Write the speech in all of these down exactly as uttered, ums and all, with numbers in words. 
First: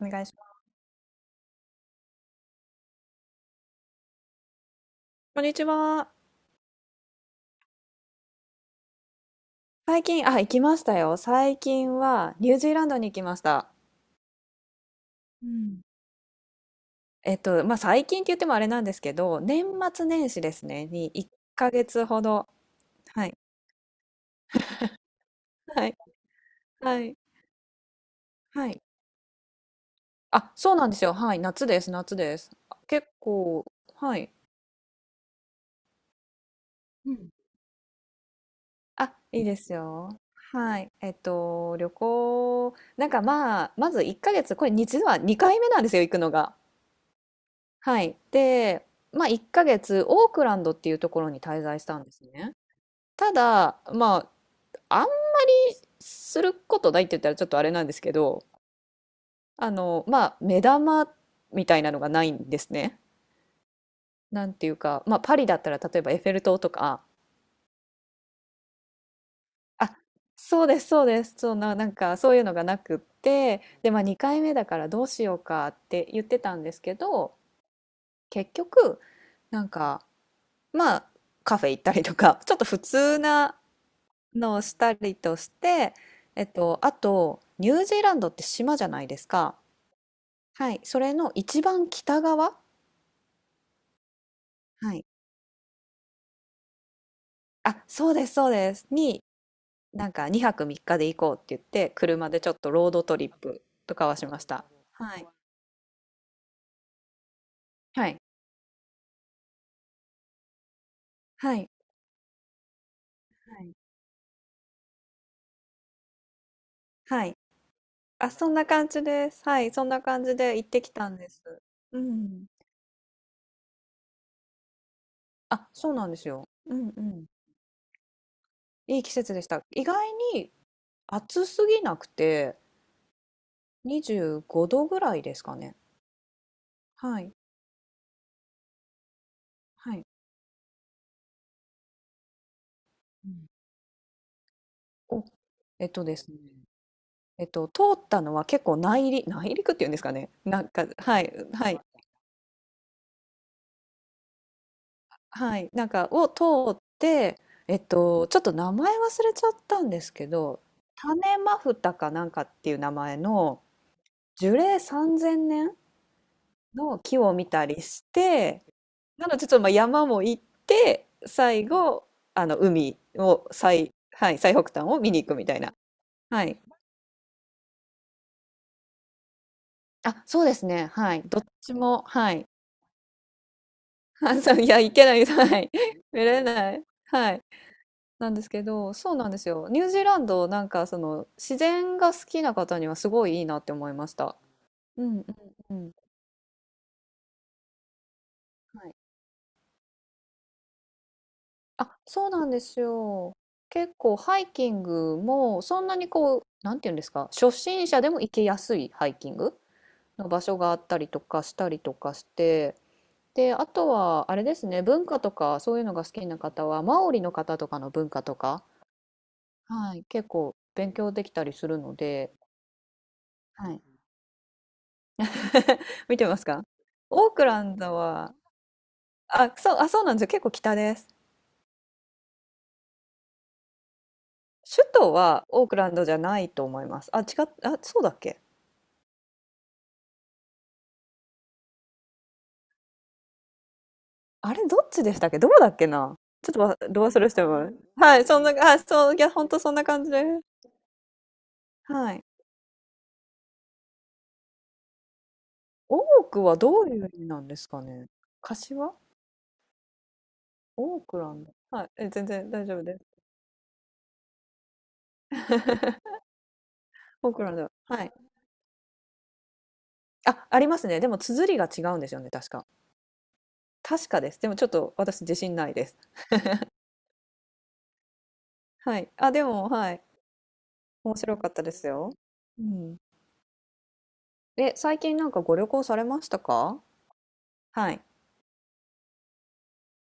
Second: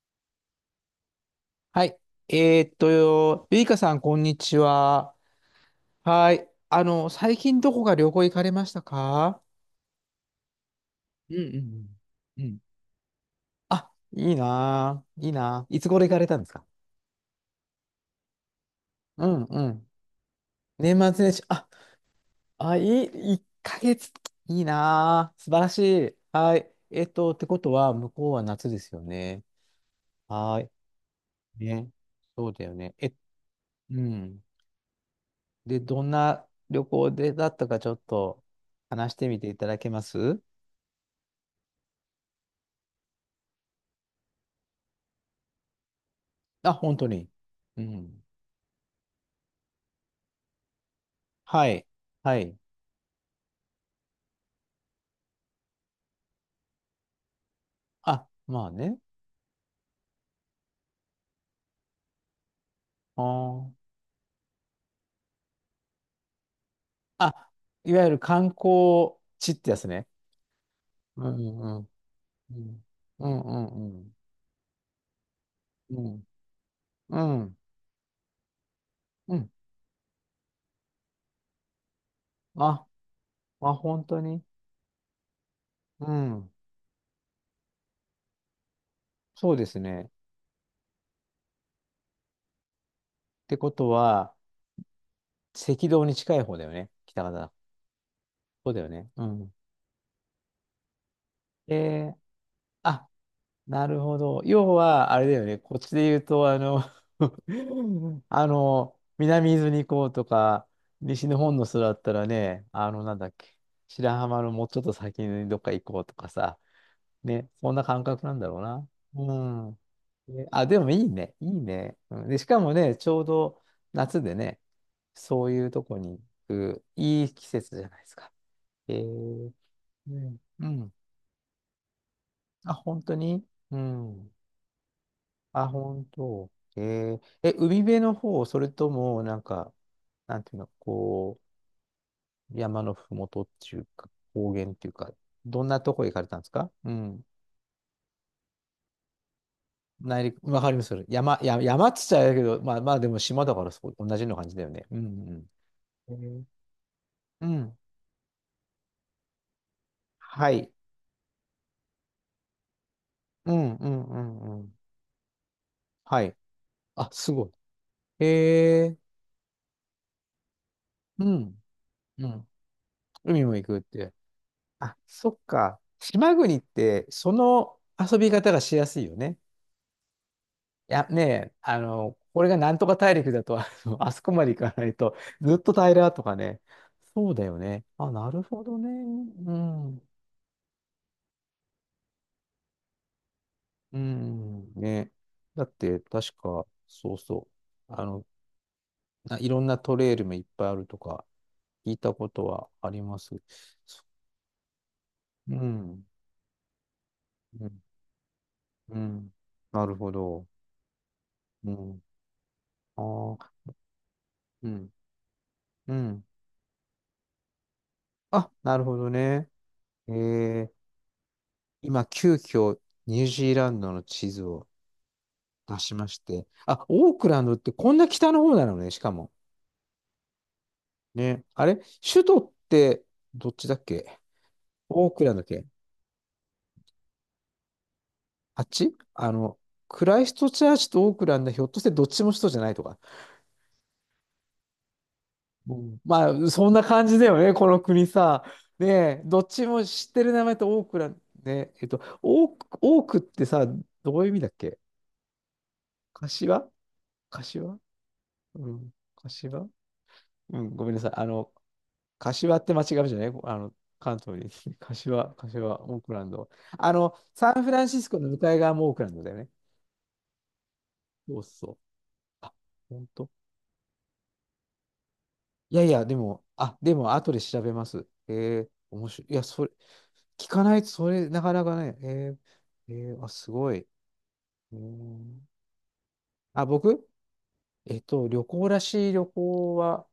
お願いします。はい。えーっと、ゆいかさん、こんにちは。こんにちは。はい。あの、最近どこか旅行行かれましたか？最近、あ、行きましたよ。うんう最ん近はうん。うニューん。ジーランドに行きました。あ、いいなぁ。いいうなぁ。いん。つ頃行かれたんですか？えっと、まあ、最近って言ってもあれなんですけうど、ん年うん。末年始ですね、年に末1年始。あ、ヶ月ほど。あ、いはい、い。いっかげつ。いいなぁ。素晴らしはい。い。はい。はえーっい。と、ってことは、向こうは夏はでい。すよね。あ、はい。そうなんですよ。はい。夏でね。す。夏でそす。うだよあね。結え、構、うはい。ん。で、どんな旅行うん、でだったか、ちょっと話あ、してみいいていでたすだけまよ。す？はい。えっと、旅行、なんかまあ、まずいっかげつ、これ実はにかいめなんですよ、行くのが。あ、本当に。うはい。ん。で、まあ、いっかげつオークランドっていうところに滞は在しい。たんですはね。い。ただ、まあ、あんすることないって言ったらちょっとあれなんですけあ、ど、まあね。あの、まあ、目玉みたいなのがないんですね。あー。なんていうか、まあ、パリだったら例えばエッフェル塔とか、あ、いわゆる観光地ってやつあ、ね。そうです、そううでんす。うそんな、んうなん。んかそういうのがなくっうんうて、んうで、まあ、ん。にかいめだからどうしようかっうて言ん。ってたんですけうど、ん。結局、うんなんか、まあ、カフェ行ったりとか、ちょっと普あ、通な、あ、本当に。のをしたりとして、うえん。っと、あと、ニュージーランドって島じゃないですそか。うですね。はい。それの一番北側、ってことは、はい。赤道に近い方だよね。北方。あ、そうです、そうそうでだす。よね。に、うん。なんかにはくみっかで行こうって言って、えー、車でちょっとロードあ、トリップなとるかはほしまど。した。要は、はあい。れだよね。こっちで言うと、あの、はい。あの、南伊豆に行こうとか、西日本はのい。人だったらね、あの、なんだっけ、はい。白浜のもうちょっと先にどっか行こうとかさ、はい、ね、そんな感覚あ、なんだそんろうな感な。じでうす。はい。ん。そんな感じえで行あ、っでてもきいいたんでね、す。いいね。ううん、で、しん。かもね、ちょうど夏でね、そういあ、うとそうこなんでに行すよ。うく、んういん。い季節じゃないですか。えいい季節でしー、た。意外うん。にうん。暑すぎなくて、あ、本当に。うん。にじゅうごどぐらいですかあ、ね。本当。えー、はい。え、海辺の方、それとも、なんか、はい。なんていうの、こう、山のふもうとっん。ていうか、高原っていうか、お、どんなえっととこ行でかれすたね。んですか？うん。えっと、通ったのは結構内陸、内陸っていうんですか内ね。陸、わなんかりまか、す。はい、山、や、はい、山っつっちゃあれだけど、まあまあでも島だからそう、同じような感じだよね。うんはい。なんか、うん。えをー通って、うえん。っと、ちょっと名前忘れちゃったんですけはど、い。種マフタかなんかっていう名前うのんうんうん樹うん。齢さんぜんねんはい。のあ、木すを見ごい。たりして、えー、なのでちょっとまあ山も行って、うん。最後、うあん。の海海をも行くっ最、て。はい、最北端あ、を見にそ行くっみたいな。か。島は国い、って、その遊び方がしやすいよね。あ、そうですね。いや、はねい。どっえ、ちあも、の、はこい。れ がなんとか大陸だと、あのあそこハンまでさ行ん、いかや、ないいけなと、い、ずっはい。と平 らと見かれね。ない。そはうい。だよね。あ、ななんるですけほどね。ど、そうなんですうよ。ニュージん。ーランド、なんか、その、自然が好きな方にはすごいいいなって思いうました。ん。うね。んうんだっうん。て、確か、そうそう。あの、はい。ないろんなトレイルもいっぱいあるとか、聞あ、いたそこうなとんではすありまよ。す。結そ構、ハイキングうも、そんなん。にこう、なんていうんですか、初うん。心者でも行けやすいうハイキん。ングなるほの場ど。所があったりとかしたうりとん。かして、あで、ああ、とは、あれですうね、ん。文化とかそういううのが好ん。きな方は、マオリの方とかの文化とあ、か、なるほどね。はい、え結構ー、勉強できたりするの今、で、急遽、ニュージーラはンい。ドの地図を出 しま見してますて。か？あ、オークオーラクンドっラてンこドんな北は、の方なのね、しかも。あ、そう、あ、そうなんですよ。結構北です。ね。あれ首都ってどっちだっけ？首オ都ークランドだはっオけ？ークランドじゃないと思います。あ、違っ、あ、そうだっけ？あっちあの、クライストチャーチとオークランドひょっとしてどっちも首都じゃないとか。あれ、どっちでしたっけ？どこだうっけんな？まあ、ちょっとそんわ、など感じ忘だれしよてね、もらこう。の国はい、そんさ。な、あ、ねそう、いえ、や、どほっんとちそんもな感知じってで。る名前とオークランド、ね、えっと、はい。オーク、オークってさ、どういう意味だっけ？多くは柏どういう意味なんで柏すかね。うん、柏？柏うん、ごめんオなーさい。クあランの、ド。はい、え、全然柏っ大て丈間夫違うです。じゃないあの、関東に。柏、柏、オークランド。あの、オークサランンフド、ランシはスい。コの向かい側もオークランドだよね。あ、ありますね。でもそう綴りがそう。違うんですよね、確あ、か。本当。確かです。でもちょっと私自信ないいやでいす。や、でも、あ、でも、後で調べます。えー、は面い。白あ、い。いや、でそも、れ、はい。聞かないと、そ面れ、白なかっかたなでかすね。よ。えうー、ん。えー、あ、すごい。え、うー最近なんかんご旅行されましたあ、か？僕はえい。っと、旅行らしい旅行は、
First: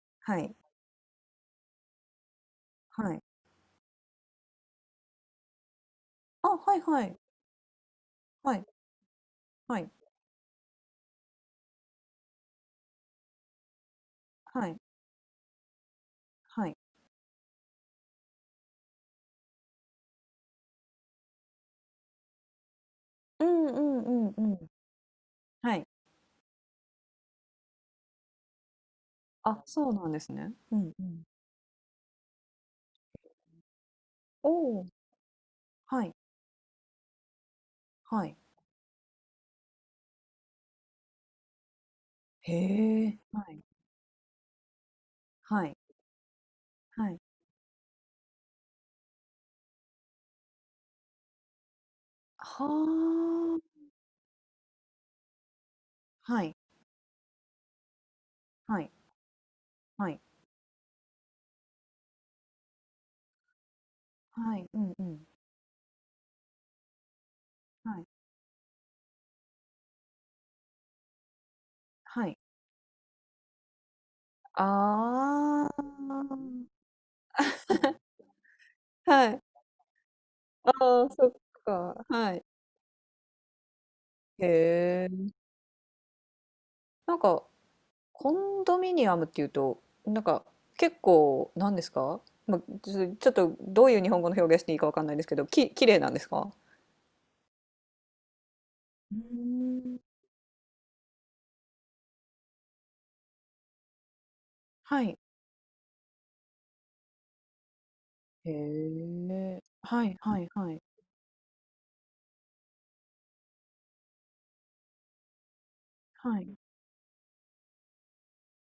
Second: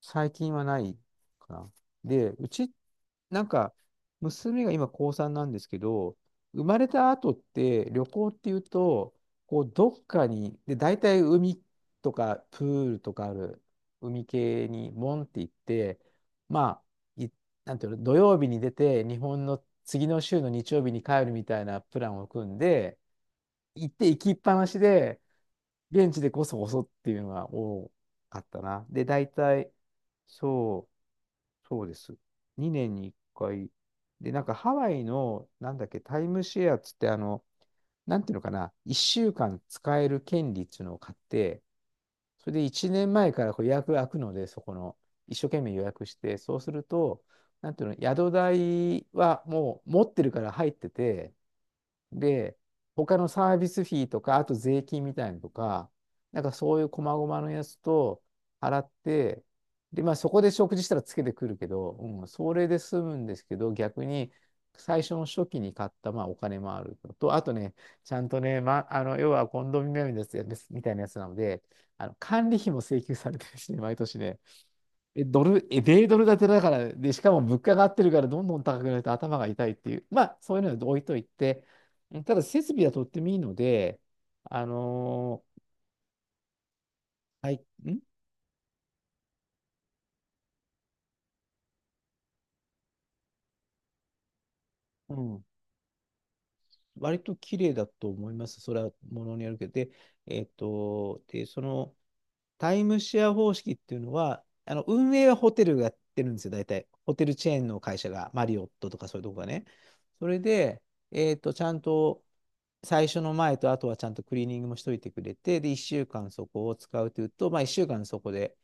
最は近い。はないかな。で、うち、はい。なんか、娘が今高さんなんですけど、あ、生はまいれはたい。後って旅行っていはうい。と、こうはどい。っかに、で、大体海とかプールとかある海系はい。にモンって行って、はい。まあ、い、なんていうの、土曜日に出て、日本の次の週の日曜日に帰るみたいなプランを組んで、うんう行っんてう行きんっぱうなん。しで、はい。現地でこそこそっていうのが多かったな。で、大あ、体、そうなんですね。うそんうん。う。そうです。にねんにいっかい。で、なんおかハお、ワイの、なんだっけ、はい。タイムシェアっつって、あの、なんはていうい。のかな、いっしゅうかん使える権利っていうのを買って、それへで1年え。前はからい。こう予約が開くので、そこの、一生懸は命い。予約して、そうするはい。と、なんていうの、宿代はもう持ってるから入ってて、で、他のはサービスフィーとか、あと税金みたいなのとか、あ。なはんかい。そういう細々のやつと払はっい、て、で、はまあい、そこで食事したらつけてくるけど、うん、それで済むんですけど、逆にはい、うん最う初ん。の初期に買ったまあお金もあるのと、あとね、はい、ちゃんとね、ま、あの、要はコンドミニアムのやつみたいなやつなので、あのはい。管理費も請求されてるしね、毎年ね。え、ドル、あえ、米ドル建てあ。だから、で、しかも物価が上がってるからどんどん高くなるとは頭い。が痛いっていう、まあ、そういうのあは置いあ、といそって、か。うんはただい。設備はとってもいいので、へあえ。のなんか、ーはい、んコンドミニアムっていうと、なんか、結構、なんですか？まあ、ちょちょっと、どういう日本語の表現していいかわかんなういですけん。ど、き、綺麗なんですか？割と綺麗だと思います。それはうものによるけど。で、ーん。えっと、で、そのタイムシェア方式っていうのは、あのは運い。営はホテルがやってるんですよ、大体。ホテルチェーンの会社が、マへリオットとかそういうとこがえ。ね。はいそれはいはい。で、えっと、ちゃんと最初の前とあとはちゃんとクリーニングもしといてくれて、で、いっしゅうかんはそい。こを使うというと、まあいっしゅうかんそこで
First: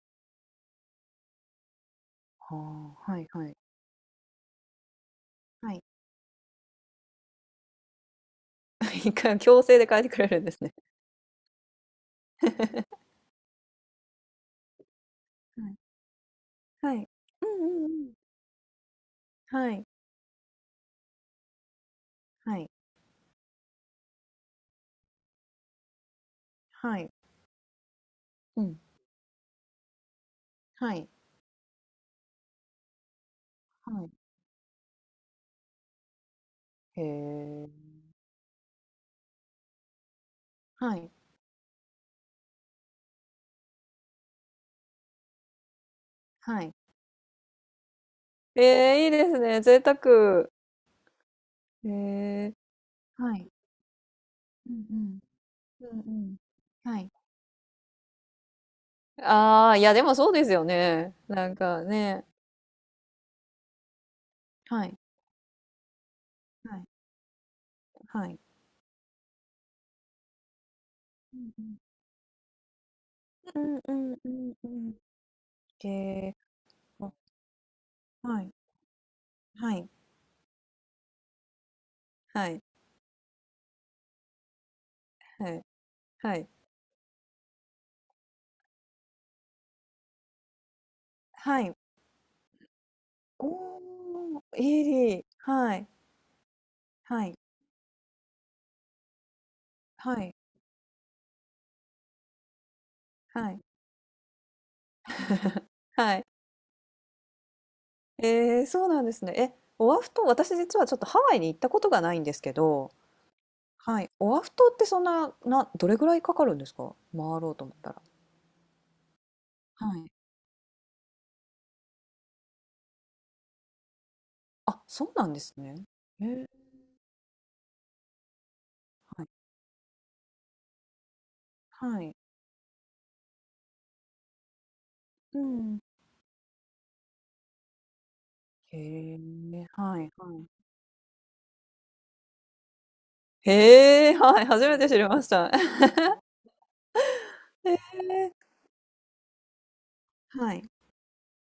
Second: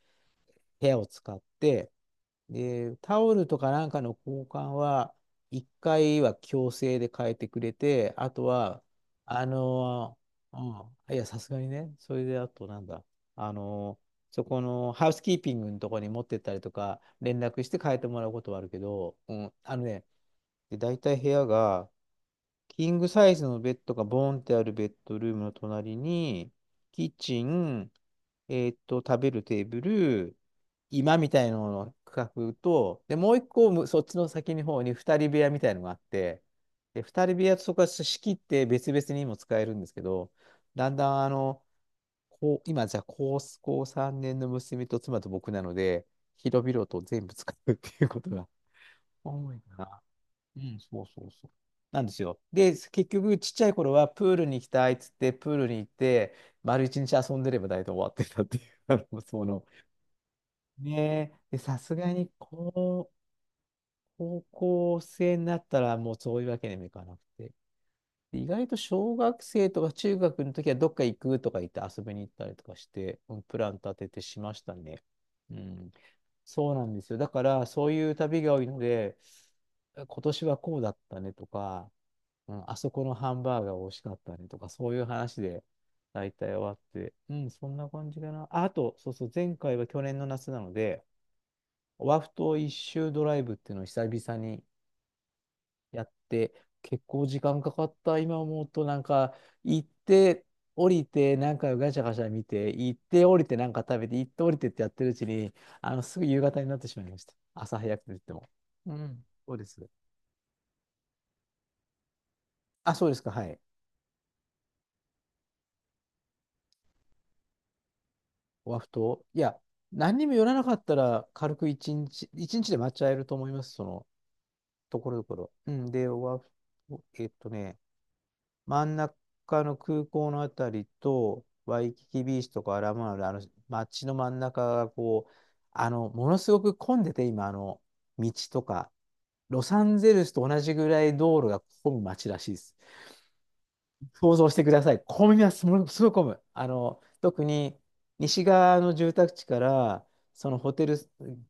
部屋を使って、はで、あ。はタいオルはい。とかなんかの交換は、1はい。回は強制で変えてくれて、あとは、一回あ強制で変えてのくれるんでーすね。うん、いや、さすがにね、それであとなんだ、あのーそこのハウスキーピンはグい。のところに持ってったりとはか、い。連う絡してんう変えてんうん。もらうことはあるけど、うん、はあのい、ね、で、大体部屋が、はい、キングサイズのベッドがボーンってあるベッドルームの隣に、はキい、ッチン、うえーっん。と、食べるテーブル、は居い、間みたいなのの区画と、で、もう一個む、そっちのは先の方に二人部屋みたいのがあって、い、で、へ二人部屋とそこはえ。仕切って別々にも使えるんですけど、だんはだい、んあの、こう、今じゃあ高、高さんねんの娘と妻と僕なので、は広い、々と全部使うっていうことがええ、いいです多ね。い贅な。沢。うん、そうそうそう。へなんですよ。え。で、結は局、い、ちっちゃい頃は、プールに行きうたいっつっんて、プールにう行っん、うんうて、ん。丸一はい、日遊んでれば大体終わってたっていう、あのその、ああ、いや、でもそうですよね。ねえ、なんで、さかすがね。に、こう、高はい、校生になったら、もうそういうわけはにもい、いかなくて。はでい、意外と小学生とか中学の時は、どっか行うくとんか言って遊びに行ったりとかして、うんプうランんう立てんうんてうしまんしうたん。ね。うへん、え。そうなんですあ、よ。だから、そういう旅はい、が多いので、はい、今年はこうだったねとか、はうい、ん、あそこのハンバーガー美味しかったねとか、そういう話はでい、大はい。体終わって、うん、そんな感じかな。あ、あと、そうそう、前回は去年の夏なので、はい。オアフ島一周ドライおブっていうのを久お、々にいい、はい、やって、結は構い、時間かかった、今思うと、なんか、行っはい、て、降りて、なんかガチャガチャ見て、行って、降りはて、い。なんか食べて、行って、降りてってやってるうちに、あの、はすぐい。夕方になってしまいました。朝早くと言っても。ええ、そううなんでん、すね。そえ、うです。オアフ島、私実はちょっとハワイに行ったことがないんですけど、あ、そうですか、はい。はい、オアフ島ってそんな、な、どれぐらいかかるんですか？回ろうと思ったら。ワフト。いや、はい。何にも寄らなかったら、軽く一日、一日で回っちゃえると思います、その、あ、とそこうろどなんこでろ。すうね。ん、で、えワー、フト、えっとね、真んはい、中の空港のあたりと、ワイはキい。キビーチとかアラモアナの、あの、街の真ん中がこう、うん。あの、ものすごく混んでて、今、あの、道とへか、え、ロサンはい、ゼルスはい。と同じぐらい道路が混む街らしいです。へえ、想はい、像して初くめだてさ知い。りまし混みまた。す。も のすごい混む。あの、特へにえ、西側の住宅地から、そはのい。ホテル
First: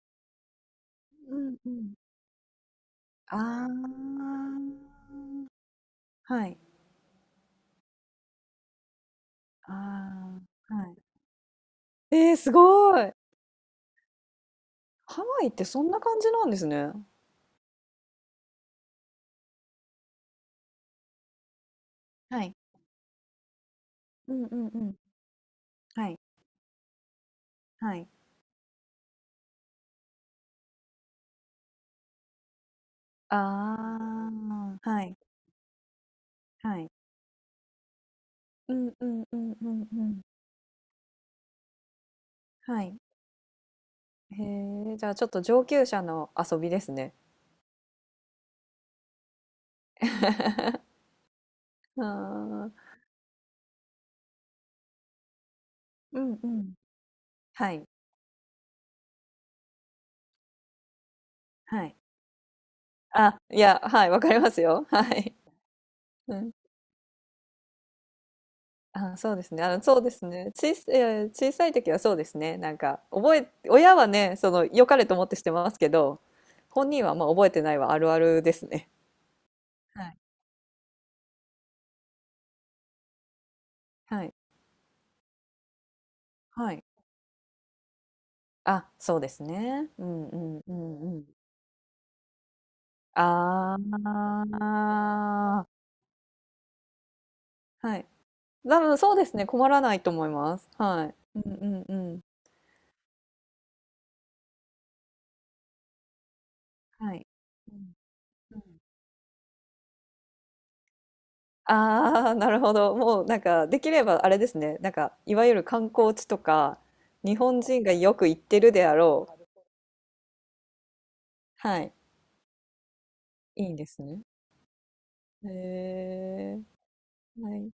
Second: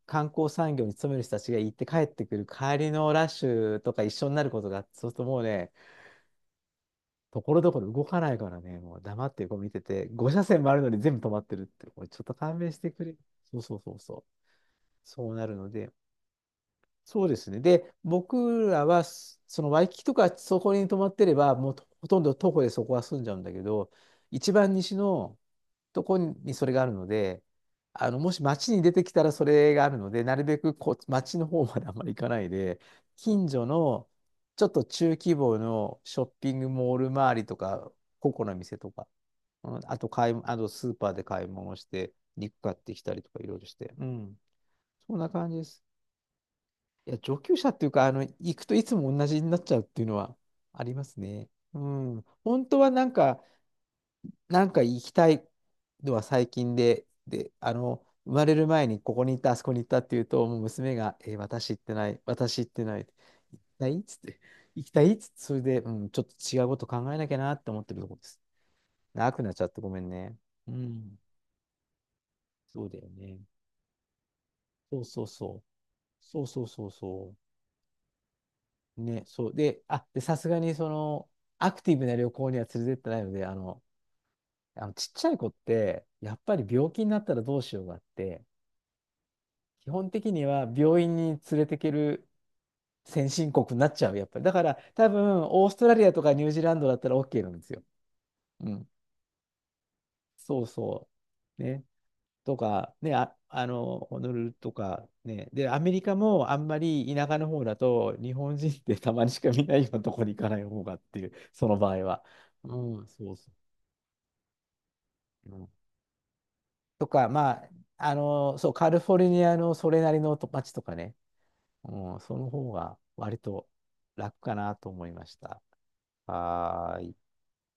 観光産業に勤める人うたちんがう行ってん。帰ってくる帰りのラッあシュとか一緒にあ、なることがあって、そうするともうね、はい、ところどころ動かないからね、もう黙ってこう見あてて、ご車線もああ、るはのい。に全部止まってるって、これちょっえとー、す勘弁してごくい。れ。そうそうそうそう。ハそうワなイっるてのそで、んな感じなんですね。そうですね。で、僕らは、そのワイキキとかそこに泊まってれば、もうほとんどは徒い。歩でそこは住んじゃうんだけど、うん一うん番う西ん。のとはこい、にそれがあるので、はい。あの、もし街に出てきたらそれがあるので、なるべくこう街の方まであんまり行かないで、近所のあちょっあ、とは中い、規模のショッピングはい。モール周りとか、個々のう店んとうか、んうんううん、んあうとん。買い、あとスーパーで買い物して、肉買っはてい。きたりとかいろいろして、うん、へえ、じゃあそんちょなっと感じで上す。級者の遊びですいね。や、上級者っていうか、あの、行くといつも同じになっちゃうっていうのはあり ますね。うあん。本当はー、なんか、なんか行きたいのうはんう最近ん。で、で、あはい、の、生まれる前にここに行った、あそこに行ったっていうと、もう娘が、えー私行っはてい。ない、私行ってない、あ、行いきや、たいっはい、つっわかりて、ます行よ。きたはいっつっい。て、それで、うん、ちょっとうん。違うこと考えなきゃなって思ってるところです。あ、長そうくでなっすちね。ゃっあての、ごそめうんですね。ね。う小さい、いん。や小さい時はそうですね。なんそうだか、よ覚ね。え、親はね、その、良かそうれとそ思うってしてそう。ますけど、そうそうそ本う人はまあそう。覚えてないはあるあるですね。ね、そう。で、はあ、い、で、さすがにその、アクティブな旅行には連れてってないので、あの、はい、あのちっちゃい子って、やっぱりはい。病気になったらどうしようがあって、あ、そうです基ね。う本ん的うにんはう病ん院うん。に連れてける先進国になっちゃう、やっぱあり。だから、多分、オースあ、トラリアとかニュージーランドだったら オーケー なんですよ。はい。う多ん。分そうですね、困らないと思いまそうす。そはい。うんう。うね。んうん。とか、ね、あ、あの、ホノルルとか、ね、で、アメリカもあんまりは田い。舎の方うだん、と、日本う人っん。てたまにしか見ないようなところに行かない方がっていう、その場合は。ああ、なるうほど。ん、もうそうなんそかできればあれですね、なんかいわう。ゆうるん観光地とか、とか、日ま本あ、人があよく行っの、てそるう、でカあリフォルろニう。アのそれなりのと街とかね、はい。うん、その方が割いいとんですね。楽かなと思いましへた。え。はーい。はい。